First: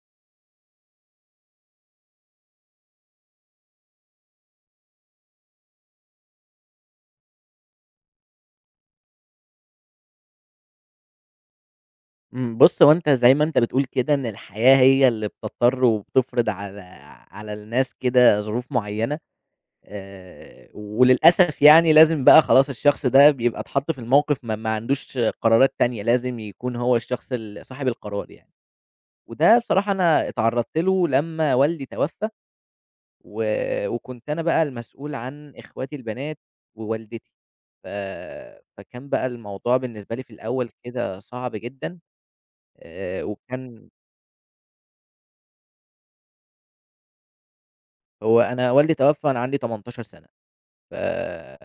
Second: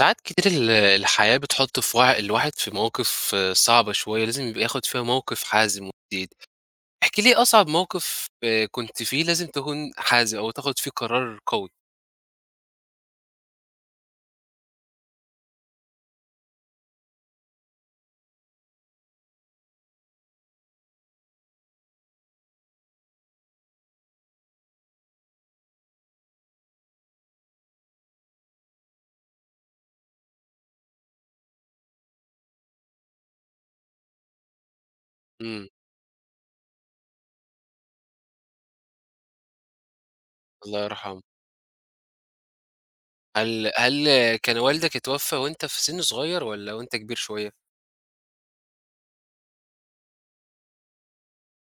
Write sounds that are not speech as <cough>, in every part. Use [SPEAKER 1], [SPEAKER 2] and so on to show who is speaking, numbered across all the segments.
[SPEAKER 1] ساعات كتير الحياة بتحُط في وع الواحد في مواقف صعبة شوية، لازم يبقى ياخد فيها موقف حازم وجديد. احكِ لي إيه أصعب موقف كنت فيه لازم تكون حازم أو تاخد فيه قرار قوي؟
[SPEAKER 2] بُص، هو أنت زي ما أنت بتقول كده إن الحياة هي اللي بتضطر وبتفرض على الناس كده ظروف معيّنة. وللأسف يعني لازم بقى خلاص الشخص ده بيبقى اتحط في الموقف ما عندوش قرارات تانية. لازم يكون هو الشخص صاحب القرار يعني. وده بصراحة أنا اتعرضت له لمّا والدي توفى. و وكنت أنا بقى المسؤول عن
[SPEAKER 1] إمم،
[SPEAKER 2] إخواتي البنات ووالدتي. ف فكان بقى الموضوع بالنسبة لي في الأول
[SPEAKER 1] الله
[SPEAKER 2] كده
[SPEAKER 1] يرحمه.
[SPEAKER 2] صعب جدًا.
[SPEAKER 1] هل
[SPEAKER 2] وكان
[SPEAKER 1] هل كان والدك اتوفى وأنت في سِن صغير والّا وأنت كبير شوية؟
[SPEAKER 2] هو أنا والدي توفّى وأنا عندي 18 سَنة. ف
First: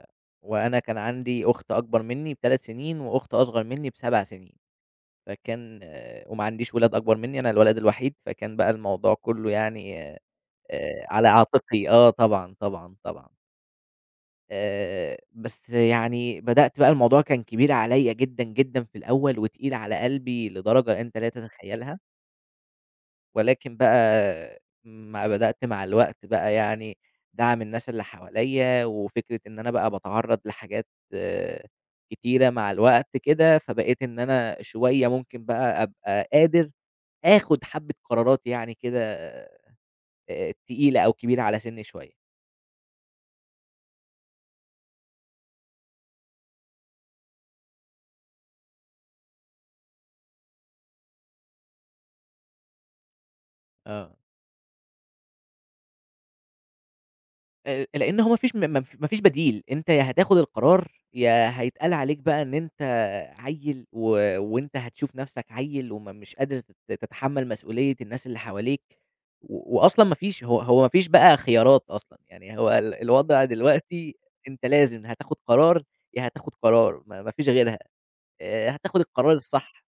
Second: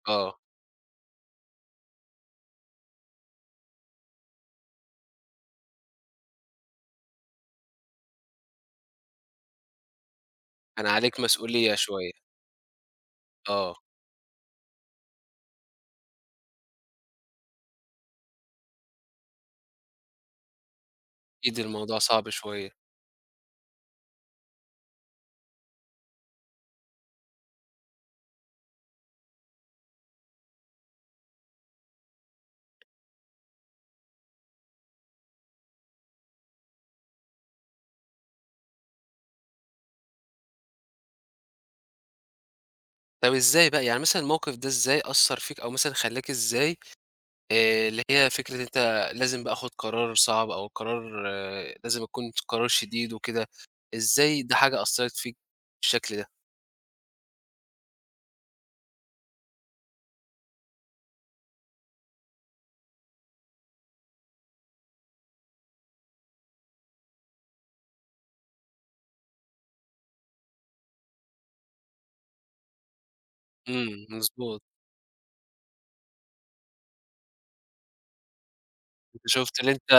[SPEAKER 1] آه،
[SPEAKER 2] وأنا كان عندي أخت أكبر منّي ب3 سنين وأخت أصغر منّي ب7 سنين. فكان آه، وما عنديش ولاد أكبر منّي، أنا الولد الوحيد. فكان بقى الموضوع كُلّه يعني
[SPEAKER 1] كان عليك
[SPEAKER 2] على
[SPEAKER 1] مسؤولية
[SPEAKER 2] عاتقي،
[SPEAKER 1] شوية،
[SPEAKER 2] طبعًا، طبعًا، طبعًا.
[SPEAKER 1] آه،
[SPEAKER 2] بس يعني بدأت بقى الموضوع كان كبير عليّا جدًا، جدًا في الأول وتقيل على قلبي لدرجة أنت لا
[SPEAKER 1] أكيد الموضوع
[SPEAKER 2] تتخيّلها.
[SPEAKER 1] صعب شوية.
[SPEAKER 2] ولكن بقى ما بدأت مع الوقت بقى يعني دعم الناس اللي حواليّا، وفكرة إن أنا بقى باتعرّض لحاجات آه، كتيرة مع الوقت كده، فبقيت إن أنا شوية ممكن بقى أبقى قادر آخُد حبّة قرارات يعني كده تقيلة أو كبيرة على سِنّي شوية.
[SPEAKER 1] طَب إزاي بقى، يعني مثلًا الموقف ده إزاي أثّر فيك أو مثلًا خلّاك إزاي اللي هي فكرة أنت لازم بقى آخُد قرار صعب أو قرار لازم يكون قرار شديد وكده،
[SPEAKER 2] آه.
[SPEAKER 1] إزاي ده حاجة أثّرت فيك بالشكل ده؟
[SPEAKER 2] لإن هو ما فيش م م ما فيش بديل. أنت يا هتاخد القرار، يا هيتقال عليك بقى إن أنت عيّل وأنت هتشوف نفْسك عيّل وما مش قادر تتحمّل مسؤولية الناس اللي حواليك. وأصلًا ما فيش بقى خيارات أصلًا. يعني هو الوضع
[SPEAKER 1] إمم،
[SPEAKER 2] دلوقتي
[SPEAKER 1] مضبوط.
[SPEAKER 2] أنت لازم هتاخد قرار. يا هتاخد قرار ما فيش غيرها. هتاخد
[SPEAKER 1] أنت
[SPEAKER 2] القرار
[SPEAKER 1] شُفت اللي
[SPEAKER 2] الصح.
[SPEAKER 1] أنت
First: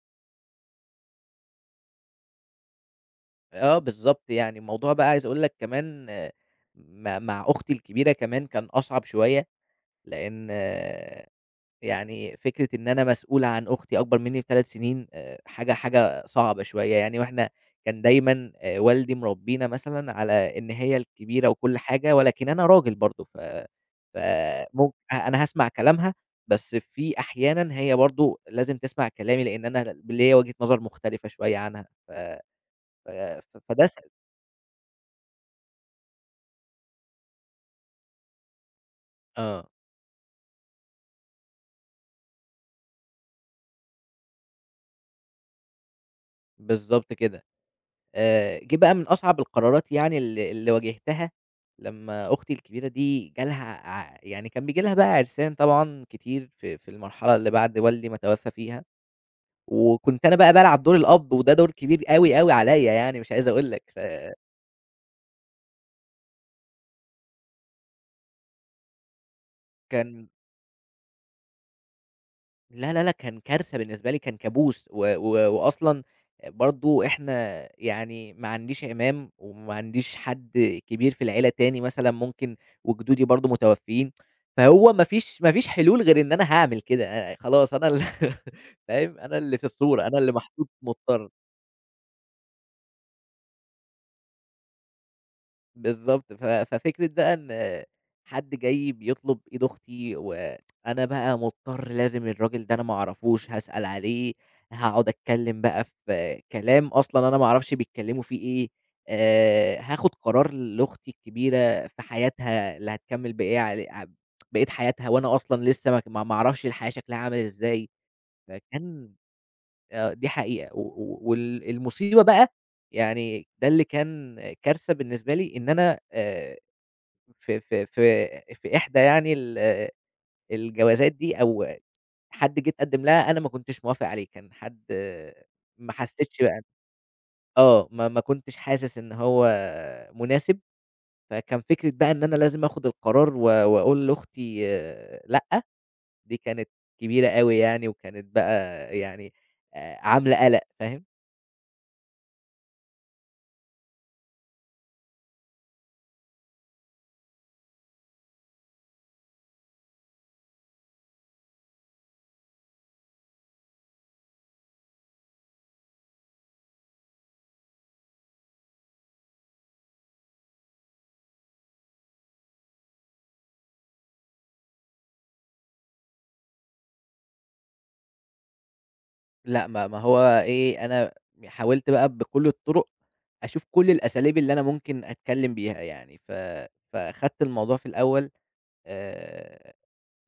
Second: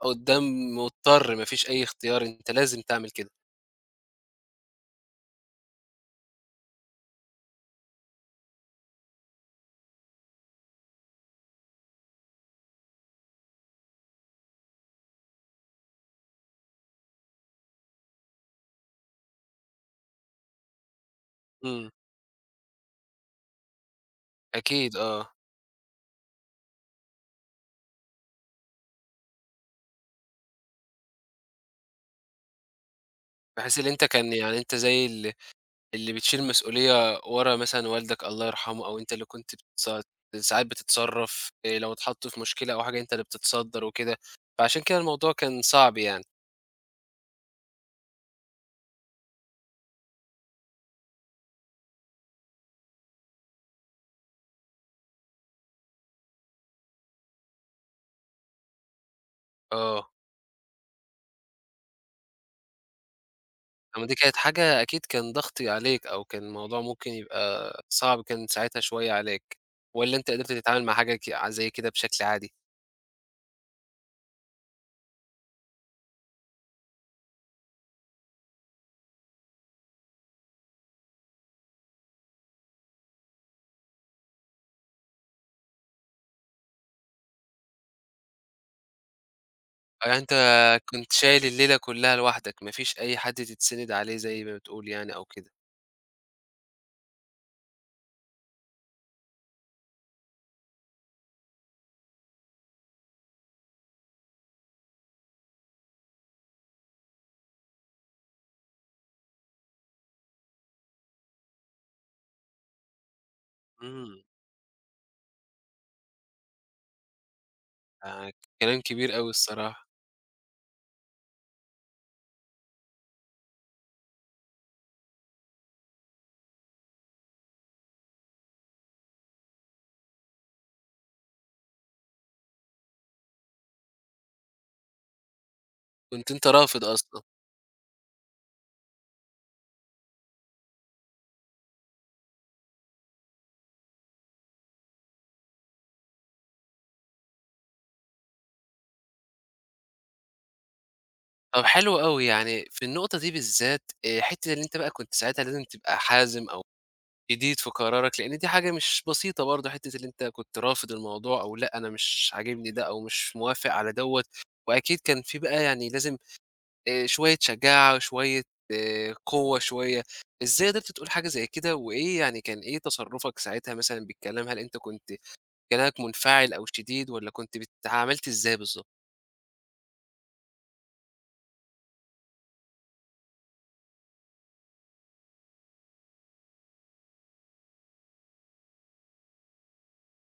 [SPEAKER 1] قُدّام مضطر ما فيش أي اختيار، أنت لازم تعمل كده.
[SPEAKER 2] آه، بالضبط يعني، الموضوع بقى عايز أقول لك كمان مع أختي الكبيرة كمان كان أصعب شوية. لإن يعني فكرة إن أنا مسؤول عن أختي أكبر منّي ب3 سنين حاجة صعبة شوية يعني. وإحنا كان دايمًا والدي مربّينا مثلًا على إن هي الكبيرة وكل
[SPEAKER 1] إمم.
[SPEAKER 2] حاجة، ولكن أنا راجل برضه. ف ف ممك
[SPEAKER 1] أكيد
[SPEAKER 2] آه،
[SPEAKER 1] آه.
[SPEAKER 2] أنا هاسمع كلامها، بس في أحيانًا هي برضه لازم تسمع كلامي، لإن أنا ليّا وجهة نظر مختلفة شوية عنها. ف ف
[SPEAKER 1] بحيث
[SPEAKER 2] فده
[SPEAKER 1] اللي
[SPEAKER 2] س
[SPEAKER 1] أنت كان يعني أنت زي اللي بتشيل مسؤولية ورا مثلًا والدك الله يرحمه أو أنت اللي كنت
[SPEAKER 2] آه،
[SPEAKER 1] ساعات بتتصرّف، لو اتحطّوا في مشكلة أو حاجة أنت اللي بتتصدّر وكده، فعشان كده الموضوع كان صعب يعني.
[SPEAKER 2] بالضبط كده. جه بقى من أصعب القرارات يعني اللي واجهتها لمّا أختي الكبيرة دي جالها يعني كان بييجي لها بقى عرسان طبعًا كتير في المرحلة اللي بعد والدي ما توفى فيها.
[SPEAKER 1] آه.
[SPEAKER 2] وكنت أنا بقى بالعب دور الأب وده دور كبير أوي، أوي عليَّ، يعني مش عايز أقول لك.
[SPEAKER 1] لمّا دي كانت حاجة أكيد كان ضغط عليك أو كان الموضوع ممكن يبقى صعب كان ساعتها شوية عليك، والّا
[SPEAKER 2] فكان
[SPEAKER 1] أنت قدرت تتعامل مع حاجة زي كده بشكل عادي؟
[SPEAKER 2] لا، لا، لأ، كان كارثة بالنسبة لي. كان كابوس. و و وأصلًا برضه إحنا يعني ما عنديش عِمام وما عنديش حد كبير في العيلة تاني مثلًا ممكن، وجدودي برضه متوفّيين. فهو ما فيش حلول غير إن أنا هاعمل كده. خلاص أنا <laughs> فاهم، أنا اللي في الصورة،
[SPEAKER 1] آه، يعني
[SPEAKER 2] أنا
[SPEAKER 1] أنت
[SPEAKER 2] اللي محطوط
[SPEAKER 1] كنت
[SPEAKER 2] مضطر.
[SPEAKER 1] شايل الليلة كلّها لوحدك، ما فيش أي حد تتسند عليه زي ما بتقول يعني أو كده.
[SPEAKER 2] بالضبط. ففكرة بقى إن حد جاي بيطلب إيد أختي، وأنا بقى مضطر لازم الراجل ده أنا ما أعرفوش، هاسأل عليه، هاقعد أتكلّم بقى في كلام أصلًا أنا ما أعرفش بيتكلّموا فيه إيه. هاخد قرار لأختي الكبيرة في حياتها اللي هتكمّل بإيه علي ع
[SPEAKER 1] إمم،
[SPEAKER 2] بقية حياتها، وأنا أصلًا لسه ما ك ما ما أعرفش الحياة شكلها عامل إزاي.
[SPEAKER 1] ده كلام
[SPEAKER 2] فكان
[SPEAKER 1] كبير أوي الصراحة،
[SPEAKER 2] آه، دي حقيقة. و و وال المصيبة بقى يعني ده اللي كان كارثة بالنسبة لي، إن أنا في في في في إحدى يعني ال آه، الجوازات دي، أو حد جه اتقدم لها أنا ما كنتش موافق عليه. كان حد. ما
[SPEAKER 1] كنت
[SPEAKER 2] حسيتش
[SPEAKER 1] أنت
[SPEAKER 2] بقى،
[SPEAKER 1] رافض أصلًا.
[SPEAKER 2] ما كنتش حاسس إن هو مناسب. فكان فكرة بقى إن أنا لازم آخد القرار وأقول لأختي لأ. دي كانت كبيرة أوي يعني، وكانت بقى يعني عاملة قلق. فاهم؟
[SPEAKER 1] طب حلو أوي، يعني في النقطة دي بالذات حتّة اللي أنت بقى كنت ساعتها لازم تبقى حازم أو جديد في قرارك، لإن دي حاجة مش بسيطة برضه، حتّة اللي أنت كنت رافض الموضوع أو لأ أنا مش عاجبني ده أو مش موافق على دوّة، وأكيد كان في بقى يعني لازم شوية شجاعة وشوية قوة شوية، إزاي قدرت تقول حاجة زي كده؟ وإيه يعني كان إيه تصرُّفك ساعتها مثلًا بالكلام؟ هل أنت كنت كلامك منفعل أو شديد والّا كنت عملت إزاي بالضبط؟
[SPEAKER 2] لأ. ما ما هو إيه، أنا حاولت بقى بكل الطُرق أشوف كل الأساليب اللي أنا ممكن أتكلّم بيها يعني. فأخدت الموضوع في الأول آآ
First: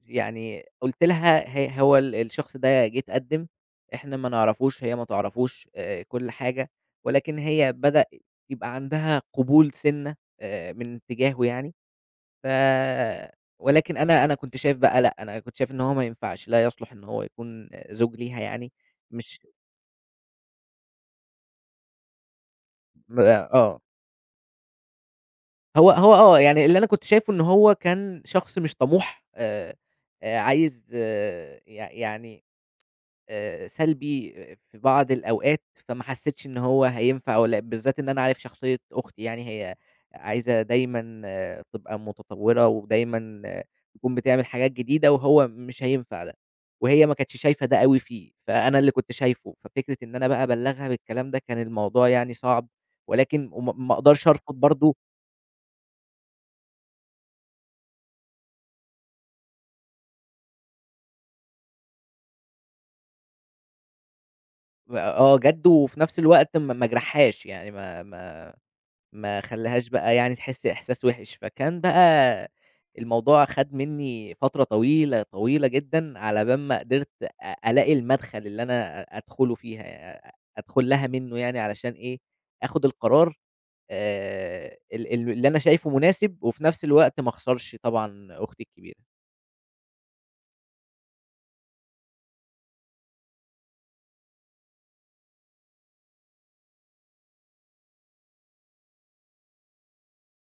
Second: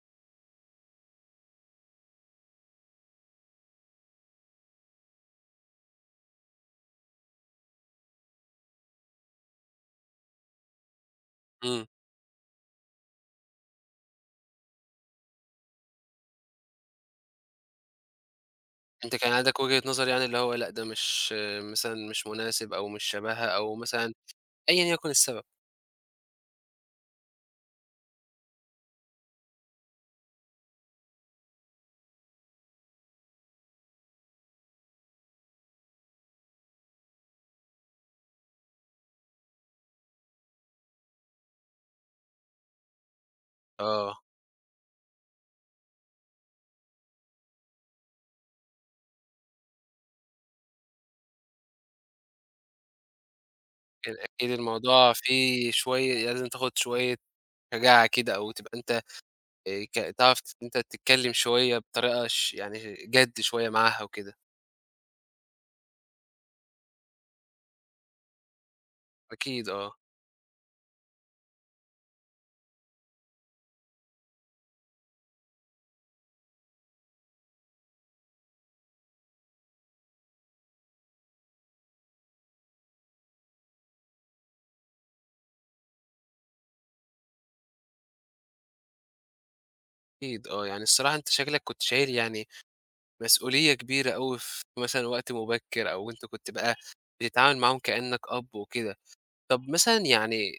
[SPEAKER 2] يعني قُلت لها هو الشخص ده جِه اتقدّم، إحنا ما نعرفوش، هي ما تعرفوش. كل حاجة. ولكن هي بدأ يبقى عندها قبول سِنّة من اتجاهه يعني.
[SPEAKER 1] إمم.
[SPEAKER 2] ف ولكن أنا كنت شايف بقى لأ. أنا كنت شايف إن هو ما ينفعش، لا يصلح إن هو يكون زوج ليها يعني.
[SPEAKER 1] أنت كان
[SPEAKER 2] مش
[SPEAKER 1] عندك وجهة نظر يعني اللي هو لأ ده مش مثلًا مش مناسب أو مش
[SPEAKER 2] م
[SPEAKER 1] شبهها
[SPEAKER 2] آه،
[SPEAKER 1] أو
[SPEAKER 2] آه.
[SPEAKER 1] مثلًا أيًا يكن السبب.
[SPEAKER 2] هو هو آه، يعني اللي أنا كنت شايفه إن هو كان شخص مش طموح. عايز يعني سلبي في بعض الأوقات. فما حسيتش إن هو هينفع، والّا بالذات إن أنا عارف شخصية أختي. يعني هي عايزة دايمًا تبقى متطوّرة، ودايمًا تكون
[SPEAKER 1] آه.
[SPEAKER 2] بتعمل حاجات جديدة، وهو مش هينفع ده. وهي ما كانتش شايفة ده أوي فيه، فأنا اللي كنت شايفه. ففكرة إن أنا بقى أبلّغها بالكلام ده كان الموضوع يعني صعب. ولكن ما
[SPEAKER 1] أكيد،
[SPEAKER 2] أقدرش
[SPEAKER 1] أكيد
[SPEAKER 2] أرفض برضه.
[SPEAKER 1] الموضوع فيه شوية لازم تاخد شوية شجاعة كده أو تبقى أنت تعرف أنت تتكلّم شوية بطريقة يعني جَد شوية معاها وكده.
[SPEAKER 2] جَد وفي نفس الوقت ما جرحهاش، يعني ما
[SPEAKER 1] أكيد
[SPEAKER 2] خلّاهاش
[SPEAKER 1] آه،
[SPEAKER 2] بقى يعني تحس إحساس وِحِش. فكان بقى الموضوع خَد منّي فترة طويلة، طويلة جدًا على بال ما قدرت ألاقي المدخل اللي أنا أدخله فيها، أ أدخل لها منّه يعني، علشان إيه، آخُد القرار ال ال اللي أنا شايفه مناسب، وفي نفس الوقت ما اخسرش طبعًا أختي الكبيرة.
[SPEAKER 1] أكيد آه. يعني الصراحة أنت شكلك كنت شايل يعني مسؤولية كبيرة أوي في مثلًا وقت مبكِّر أو أنت كنت بقى بتتعامل معاهم كإنّك أب وكده. طَب مثلًا يعني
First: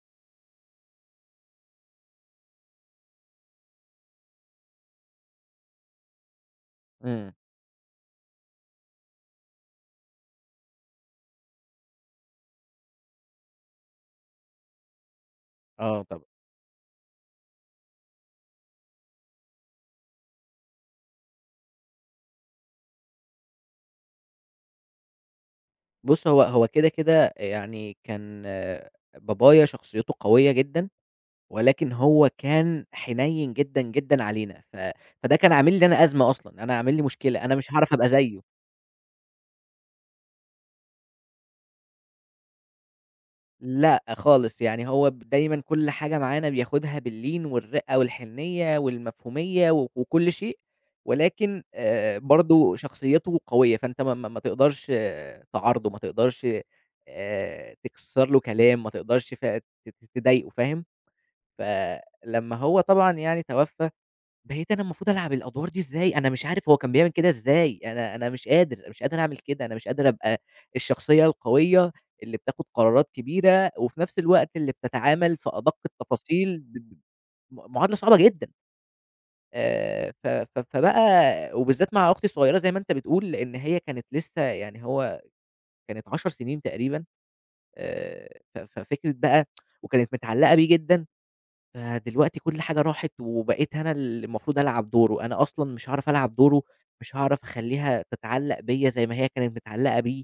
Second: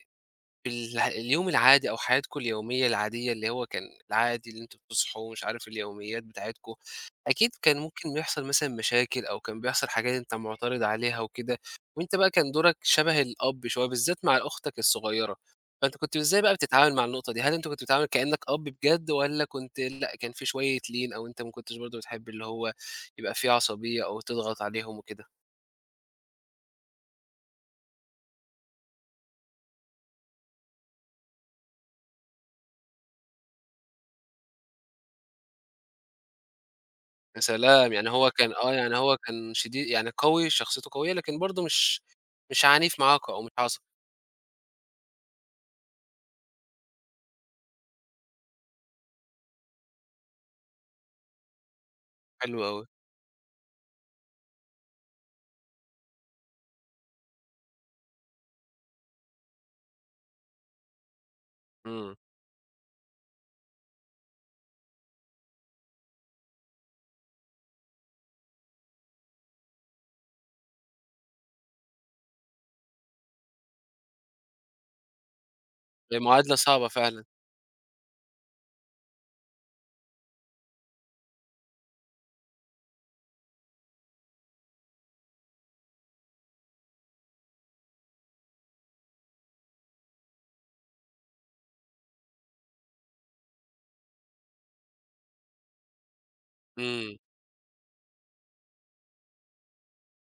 [SPEAKER 1] في اليوم العادي أو حياتكم اليومية العادية اللي هو كان العادي اللي أنتم بتصحوا ومش عارف اليوميات بتاعتكم،
[SPEAKER 2] إمم.
[SPEAKER 1] أكيد كان ممكن بيحصل مثلًا مشاكل أو كان بيحصل حاجات أنت معترض عليها وكده، وأنت بقى كان دورك شبه الأب شوية بالذات مع أختك الصغيرة، فأنت
[SPEAKER 2] آه
[SPEAKER 1] كنت
[SPEAKER 2] طبعًا.
[SPEAKER 1] إزاي بقى بتتعامل مع النقطة دي؟ هل أنت كنت بتتعامل كإنك أب بجد والّا كنت لأ كان في شوية لين أو أنت ما كنتش برضه بتحب اللي هو يبقى في عصبية أو تضغط عليهم وكده؟
[SPEAKER 2] بُص، هو كده، كده يعني كان، بابايا شخصيته قوية جدًا. ولكن هو كان حنيّن جدًا، جدًا علينا. فده كان عامل لي أنا أزمة أصلًا. أنا عامل لي
[SPEAKER 1] يا
[SPEAKER 2] مشكلة، أنا مش
[SPEAKER 1] سلام!
[SPEAKER 2] هاعرف
[SPEAKER 1] يعني
[SPEAKER 2] أبقى
[SPEAKER 1] هو
[SPEAKER 2] زيّه.
[SPEAKER 1] كان يعني هو كان شديد يعني قوي، شخصيته قوية، لكن برضه مش عنيف معاكم أو مش عصبي،
[SPEAKER 2] لأ خالص. يعني هو دايمًا كل حاجة معانا بياخدها باللين والرِّقّة والحنيّة والمفهومية وكل شيء. ولكن
[SPEAKER 1] حلو
[SPEAKER 2] برضه
[SPEAKER 1] أوي،
[SPEAKER 2] شخصيته قوية. فأنت ما تقدرش، تعارضه. ما تقدرش تكسّر له كلام. ما تقدرش ف ت ت تضايقه. فاهم؟
[SPEAKER 1] إمم،
[SPEAKER 2] فلمّا هو طبعًا يعني توفى، بقيت أنا المفروض ألعب الأدوار دي إزاي. أنا مش عارف هو كان بيعمل كده إزاي. أنا مش قادر، مش قادر أعمل كده. أنا مش قادر أبقى الشخصية القوية اللي بتاخد قرارات كبيرة، وفي نفس الوقت اللي بتتعامل في أدق
[SPEAKER 1] هي معادلة
[SPEAKER 2] التفاصيل. ب
[SPEAKER 1] صعبة
[SPEAKER 2] ب
[SPEAKER 1] فعلًا،
[SPEAKER 2] م معادلة صعبة جدًا. ف ف فبقى وبالذات مع أختي الصغيرة زي ما أنت بتقول. لإن هي كانت لسه يعني كانت 10 سنين تقريبًا. ف ففكرة بقى وكانت متعلقة بيه جدًا. فدلوقتي كل حاجة راحت وبقيت أنا اللي المفروض ألعب دوره. أنا أصلًا مش هاعرف ألعب دوره. مش
[SPEAKER 1] إمم،
[SPEAKER 2] هاعرف أخلّيها تتعلّق بيّا زي ما هي كانت متعلّقة بيه.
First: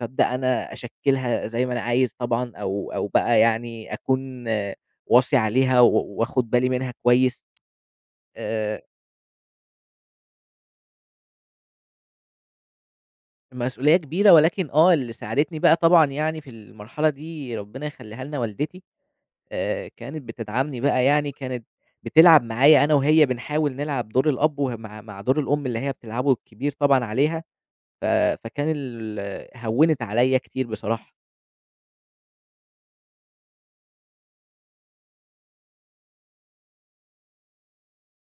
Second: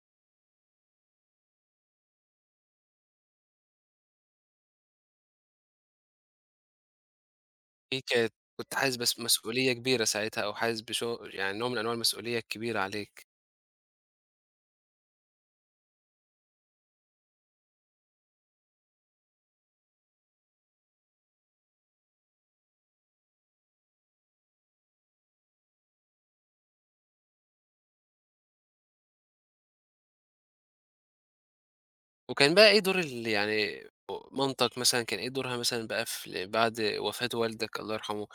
[SPEAKER 2] فأبدأ أنا أشكّلها زي ما أنا عايز طبعًا، أو بقى يعني أكون، واصي عليها وآخُد بالي منها كويس.
[SPEAKER 1] دي كانت كنت
[SPEAKER 2] آآ
[SPEAKER 1] حاسس بس مسؤولية كبيرة ساعتها أو حاسس بشو يعني نوع من أنواع المسؤولية الكبيرة عليك،
[SPEAKER 2] مسؤولية كبيرة، ولكن اللي ساعدتني بقى طبعًا يعني في المرحلة دي ربنا يخلّيها لنا والدتي. كانت بتدعمني بقى يعني، كانت بتلعب معايا، أنا وهي بنحاول نلعب دور الأب وه مع مع دور الأم اللي هي بتلعبه الكبير طبعًا عليها. ف فكان ال هوّنت عليّا كتير بصراحة.
[SPEAKER 1] وكان بقى إيه دور يعني مامتك مثلًا كان إيه دورها مثلًا بقى في بعد وفاة والدك الله يرحمه،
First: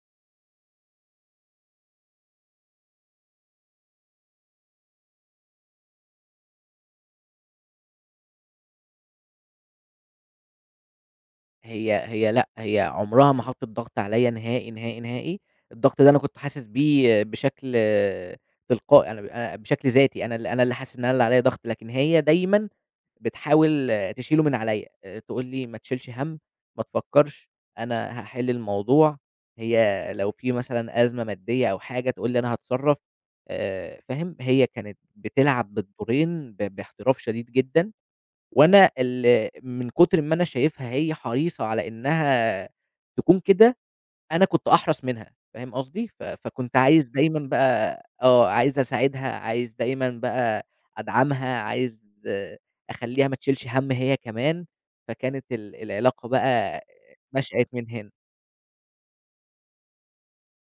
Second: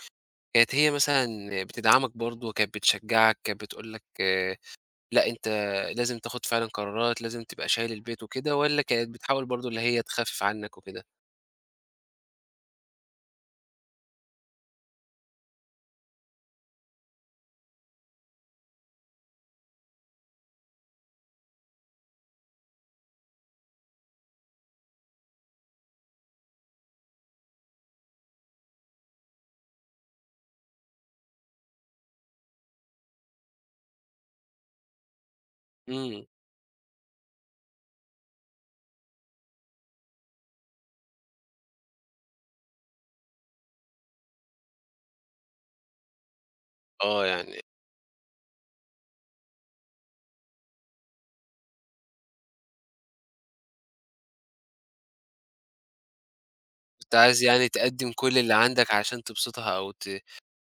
[SPEAKER 1] كانت هي مثلًا بتدعمك برضه، كانت بتشجعك، كانت بتقول لك لأ، أنت لازم تاخد فعلًا قرارات، لازم تبقى شايل البيت وكده، والّا كانت بتحاول برضه اللي هي تخفف عنك وكده؟
[SPEAKER 2] هي هي لأ، هي عمرها ما حطّت ضغط عليّا نهائي، نهائي، نهائي. الضغط ده أنا كنت حاسس بيه بشكل تلقائي. أنا بشكل ذاتي، أنا اللي حاسس إن أنا اللي عليّا ضغط. لكن هي دايمًا بتحاول تشيله من عليّا. تقول لي: "ما تشيلش هَم، ما تفكّرش، أنا هاحل الموضوع." هي لو في مثلًا أزمة مادية أو حاجة تقول لي: "أنا هاتصرّف." فاهم؟ هي كانت بتلعب
[SPEAKER 1] إمم،
[SPEAKER 2] بالدورين باحتراف شديد جدًا. وأنا من كتر ما أنا شايفها هي حريصة على إنها تكون كده، أنا كنت أحرَص منها. فاهم قصدي؟ فكنت عايز
[SPEAKER 1] آه،
[SPEAKER 2] دايمًا
[SPEAKER 1] يعني
[SPEAKER 2] بقى، عايز أساعدها. عايز دايمًا بقى أدعمها. عايز أخلّيها ما تشيلش هَم هي كمان. فكانت العلاقة بقى
[SPEAKER 1] كنت عايز
[SPEAKER 2] نشأت
[SPEAKER 1] يعني
[SPEAKER 2] من هنا.
[SPEAKER 1] تقدّم كل اللي عندك عشان تبسطها أو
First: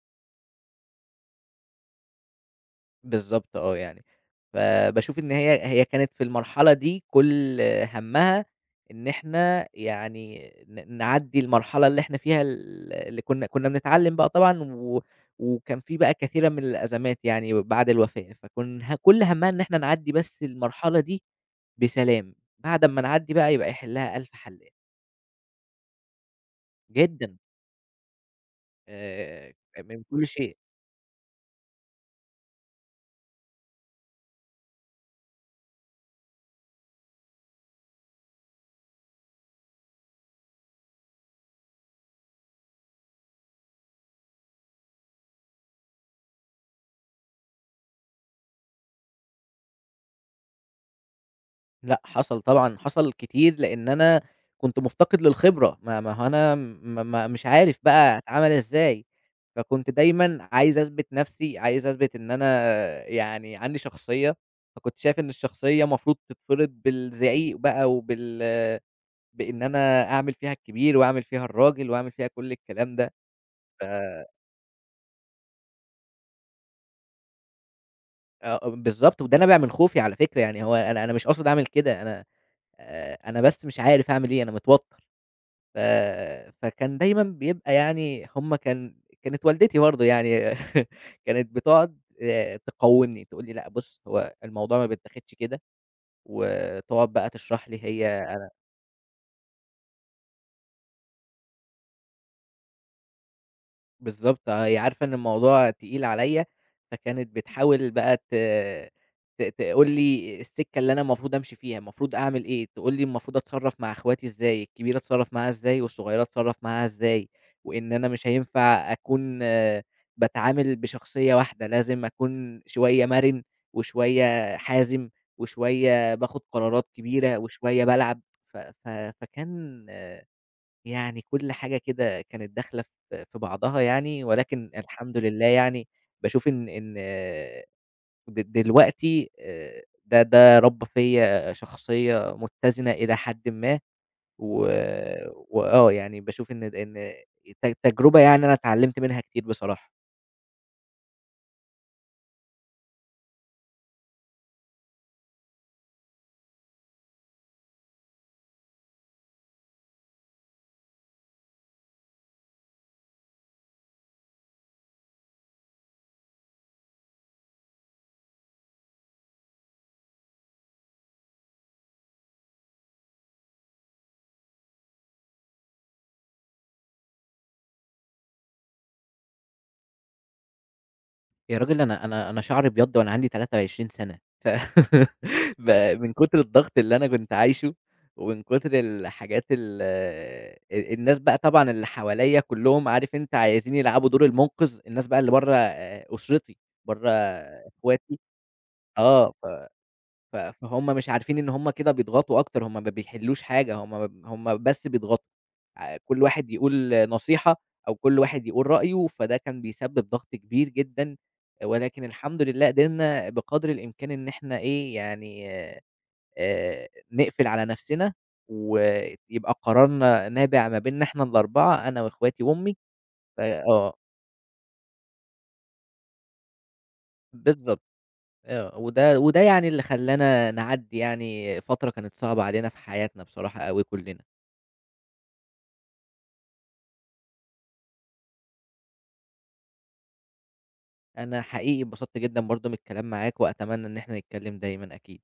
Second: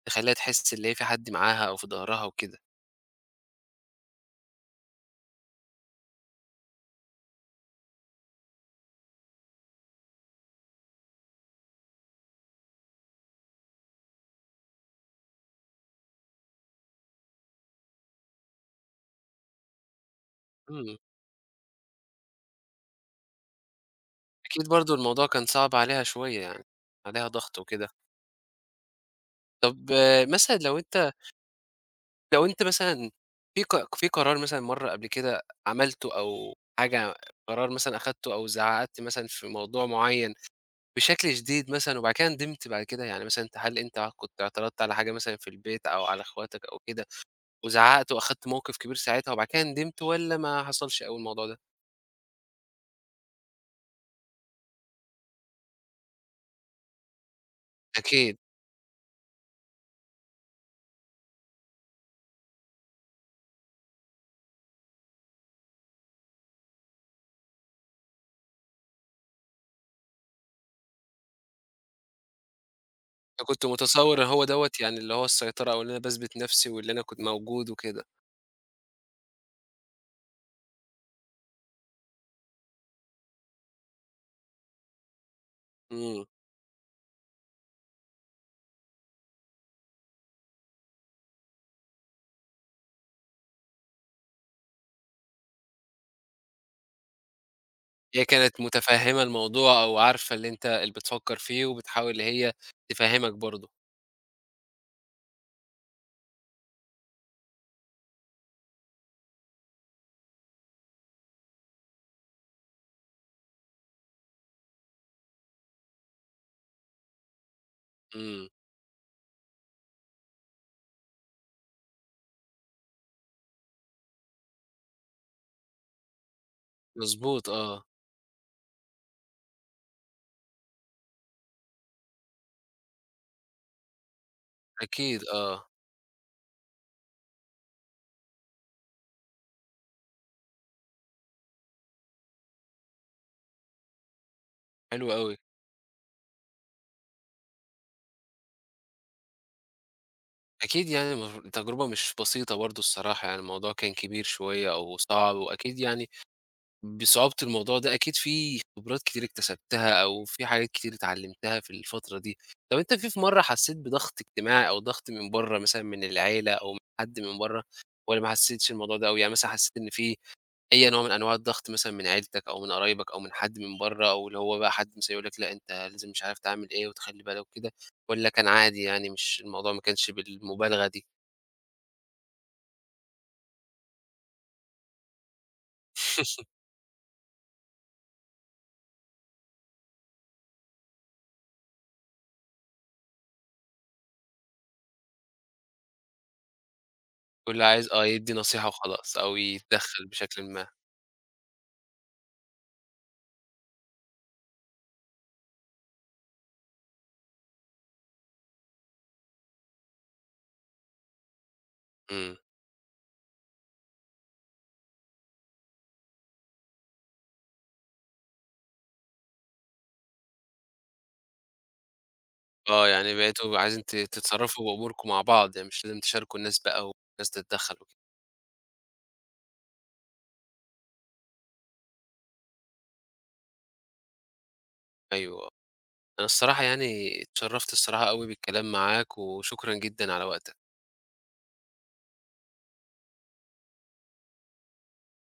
[SPEAKER 1] تخلّيها تحس اللي هي في حد معاها أو في ضهرها وكده.
[SPEAKER 2] بالضبط. يعني فباشوف إن هي كانت في المرحلة دي كل همّها إن إحنا يعني نعدّي المرحلة اللي إحنا فيها. اللي كنا بنتعلّم بقى طبعًا. وكان في بقى كثيرًا من الأزمات يعني بعد الوفاة. فكن ه كل همّها إن إحنا نعدّي بس
[SPEAKER 1] إمم،
[SPEAKER 2] المرحلة دي بسلام. بعد أمّا نعدّي بقى يبقى يحلّها ألف حَل
[SPEAKER 1] أكيد
[SPEAKER 2] يعني.
[SPEAKER 1] برضه الموضوع كان صعب عليها شوية يعني، عليها
[SPEAKER 2] جدًا.
[SPEAKER 1] ضغط وكده.
[SPEAKER 2] آآ
[SPEAKER 1] طب
[SPEAKER 2] من
[SPEAKER 1] آه،
[SPEAKER 2] كل
[SPEAKER 1] مثلًا
[SPEAKER 2] شيء.
[SPEAKER 1] لو أنت لو أنت مثلًا في ق في قرار مثلًا مرّة قبل كده عملته أو حاجة قرار مثلًا أخدته أو زعّقت مثلًا في موضوع معيّن بشكل شديد مثلًا وبعد كده ندمت بعد كده؟ يعني مثلًا أنت هل أنت كنت اعترضت على حاجة مثلًا في البيت أو على أخواتك أو كده وزعّقت وأخدت موقف كبير ساعتها وبعد كده ندمت والّا ما حصلش أوي الموضوع ده؟
[SPEAKER 2] لأ، حصل طبعًا، حصل كتير. لإن أنا كنت مُفتقد للخبرة. ما ما هو أنا ما ما مش عارف بقى
[SPEAKER 1] أكيد.
[SPEAKER 2] أتعامل إزاي. فكنت دايمًا عايز أثبت نَفْسي. عايز أثبت إن أنا يعني عندي شخصية. فكنت شايف إن الشخصية مفروض تتفرض بالزعيق بقى، بإن أنا أعمل فيها الكبير، وأعمل فيها الراجل، وأعمل فيها كل الكلام ده.
[SPEAKER 1] فكنت
[SPEAKER 2] ف
[SPEAKER 1] متصور إن هو دوّة يعني اللي هو السيطرة أو اللي أنا باثبت نفسي واللي أنا كنت موجود وكده.
[SPEAKER 2] آه، آه، بالضبط. وده نابع من خوفي على فكرة. يعني هو أنا مش قاصد أعمل كده. أنا بس مش عارف أعمل إيه، أنا متوتر. ف
[SPEAKER 1] إمم.
[SPEAKER 2] فكان دايمًا بيبقى يعني. هم كان كانت والدتي برضه يعني. <laughs> كانت بتقعد تقوّمني، تقول لي: "لأ بُص، هو الموضوع ما بيتاخدش كده." وتقعد بقى تشرح لي
[SPEAKER 1] هي
[SPEAKER 2] هي.
[SPEAKER 1] كانت متفهِّمة الموضوع أو عارفة اللي أنت اللي بتفكّر فيه وبتحاول هي تفهِّمك برضه.
[SPEAKER 2] بالضبط، هي عارفة إن الموضوع تقيل عليَّ. فكانت بتحاول بقى ت ت تقول لي السكة اللي أنا المفروض أمشي فيها. المفروض أعمل إيه. تقول لي المفروض أتصرّف مع إخواتي إزاي. الكبيرة أتصرّف معاها إزاي والصغيرة أتصرّف معاها إزاي. وإن أنا مش
[SPEAKER 1] إمم.
[SPEAKER 2] هينفع أكون باتعامل بشخصية واحدة. لازم أكون شوية مرن، وشوية حازم، وشوية باخد قرارات كبيرة،
[SPEAKER 1] مضبوط آه.
[SPEAKER 2] وشوية بالعب. ف ف فكان يعني كل حاجة كده كانت داخلة في بعضها يعني. ولكن الحمد
[SPEAKER 1] أكيد
[SPEAKER 2] لله
[SPEAKER 1] آه.
[SPEAKER 2] يعني باشوف إن إن د دلوقتي ده ده ربّى فيّا شخصية متّزنة إلى حدٍ ما. و
[SPEAKER 1] حلو أوي.
[SPEAKER 2] وآه يعني باشوف إن د إن ت تجربة يعني أنا اتعلّمت منها كتير بصراحة.
[SPEAKER 1] أكيد يعني التجربة مش بسيطة برضه الصراحة، يعني الموضوع كان كبير شوية أو صعب، وأكيد يعني بصعوبة الموضوع ده أكيد في خبرات كتير اكتسبتها أو في حاجات كتير اتعلمتها في الفترة دي. طب أنت في مرة حسيت بضغط اجتماعي أو ضغط من برّه مثلًا من العيلة أو من حد من برّه، والّا ما حسيتش الموضوع ده أوي؟ يعني مثلًا حسيت إن في أي نوع من أنواع الضغط مثلًا من عيلتك أو من قرايبك أو من حد من برّه، أو اللي هو بقى حد مثلًا يقول لك لأ أنت لازم مش عارف تعمل إيه وتخلّي بالك وكده، والّا كان عادي يعني مش الموضوع ما كانش بالمبالغة دي؟
[SPEAKER 2] يا راجل أنا شعري أبيض وأنا عندي 23 سَنة. <laughs> ب من كتر
[SPEAKER 1] <laughs>
[SPEAKER 2] الضغط اللي أنا كنت عايشه، ومن كتر الحاجات ال ال الناس بقى طبعًا اللي حواليّا كلّهم عارف أنت عايزين يلعبوا دور المنقذ. الناس بقى اللي برّه أسرتي، برّه
[SPEAKER 1] واللي عايز آه،
[SPEAKER 2] إخواتي.
[SPEAKER 1] يدّي نصيحة وخلاص
[SPEAKER 2] آه،
[SPEAKER 1] أو
[SPEAKER 2] ف
[SPEAKER 1] يتدخّل
[SPEAKER 2] ف
[SPEAKER 1] بشكلٍ ما.
[SPEAKER 2] فهُم مش عارفين إن هُم كده بيضغطوا أكتر. هُم ما بيحلّوش حاجة. هُم بس بيضغطوا. كل واحد يقول نصيحة، أو كل واحد يقول رأيه. فده كان بيسبب ضغط كبير جدًا. ولكن
[SPEAKER 1] إمم.
[SPEAKER 2] الحمد لله قدرنا بقدر الإمكان إن إحنا إيه، يعني نقفل على نفسنا. ويبقى قرارنا نابع ما بيننا إحنا ال4، أنا وأخواتي وأمي.
[SPEAKER 1] آه، يعني
[SPEAKER 2] ف
[SPEAKER 1] بقيتوا عايزين
[SPEAKER 2] آه،
[SPEAKER 1] تتصرّفوا بأموركم مع بعض، يعني مش لازم تشاركوا الناس بقى والناس تتدخّل
[SPEAKER 2] بالضبط.
[SPEAKER 1] وكده.
[SPEAKER 2] آه، وده يعني اللي خلّانا نعدّي يعني فترة كانت صعبة علينا في حياتنا بصراحة أوي كلّنا.
[SPEAKER 1] أيوه، أنا الصراحة يعني اتشرّفت الصراحة أوي بالكلام معاك وشكرًا جدًا على وقتك.
[SPEAKER 2] أنا حقيقي اتبسطت جدًا برضه من الكلام معاك، وأتمنى إن إحنا نتكلّم دايمًا أكيد.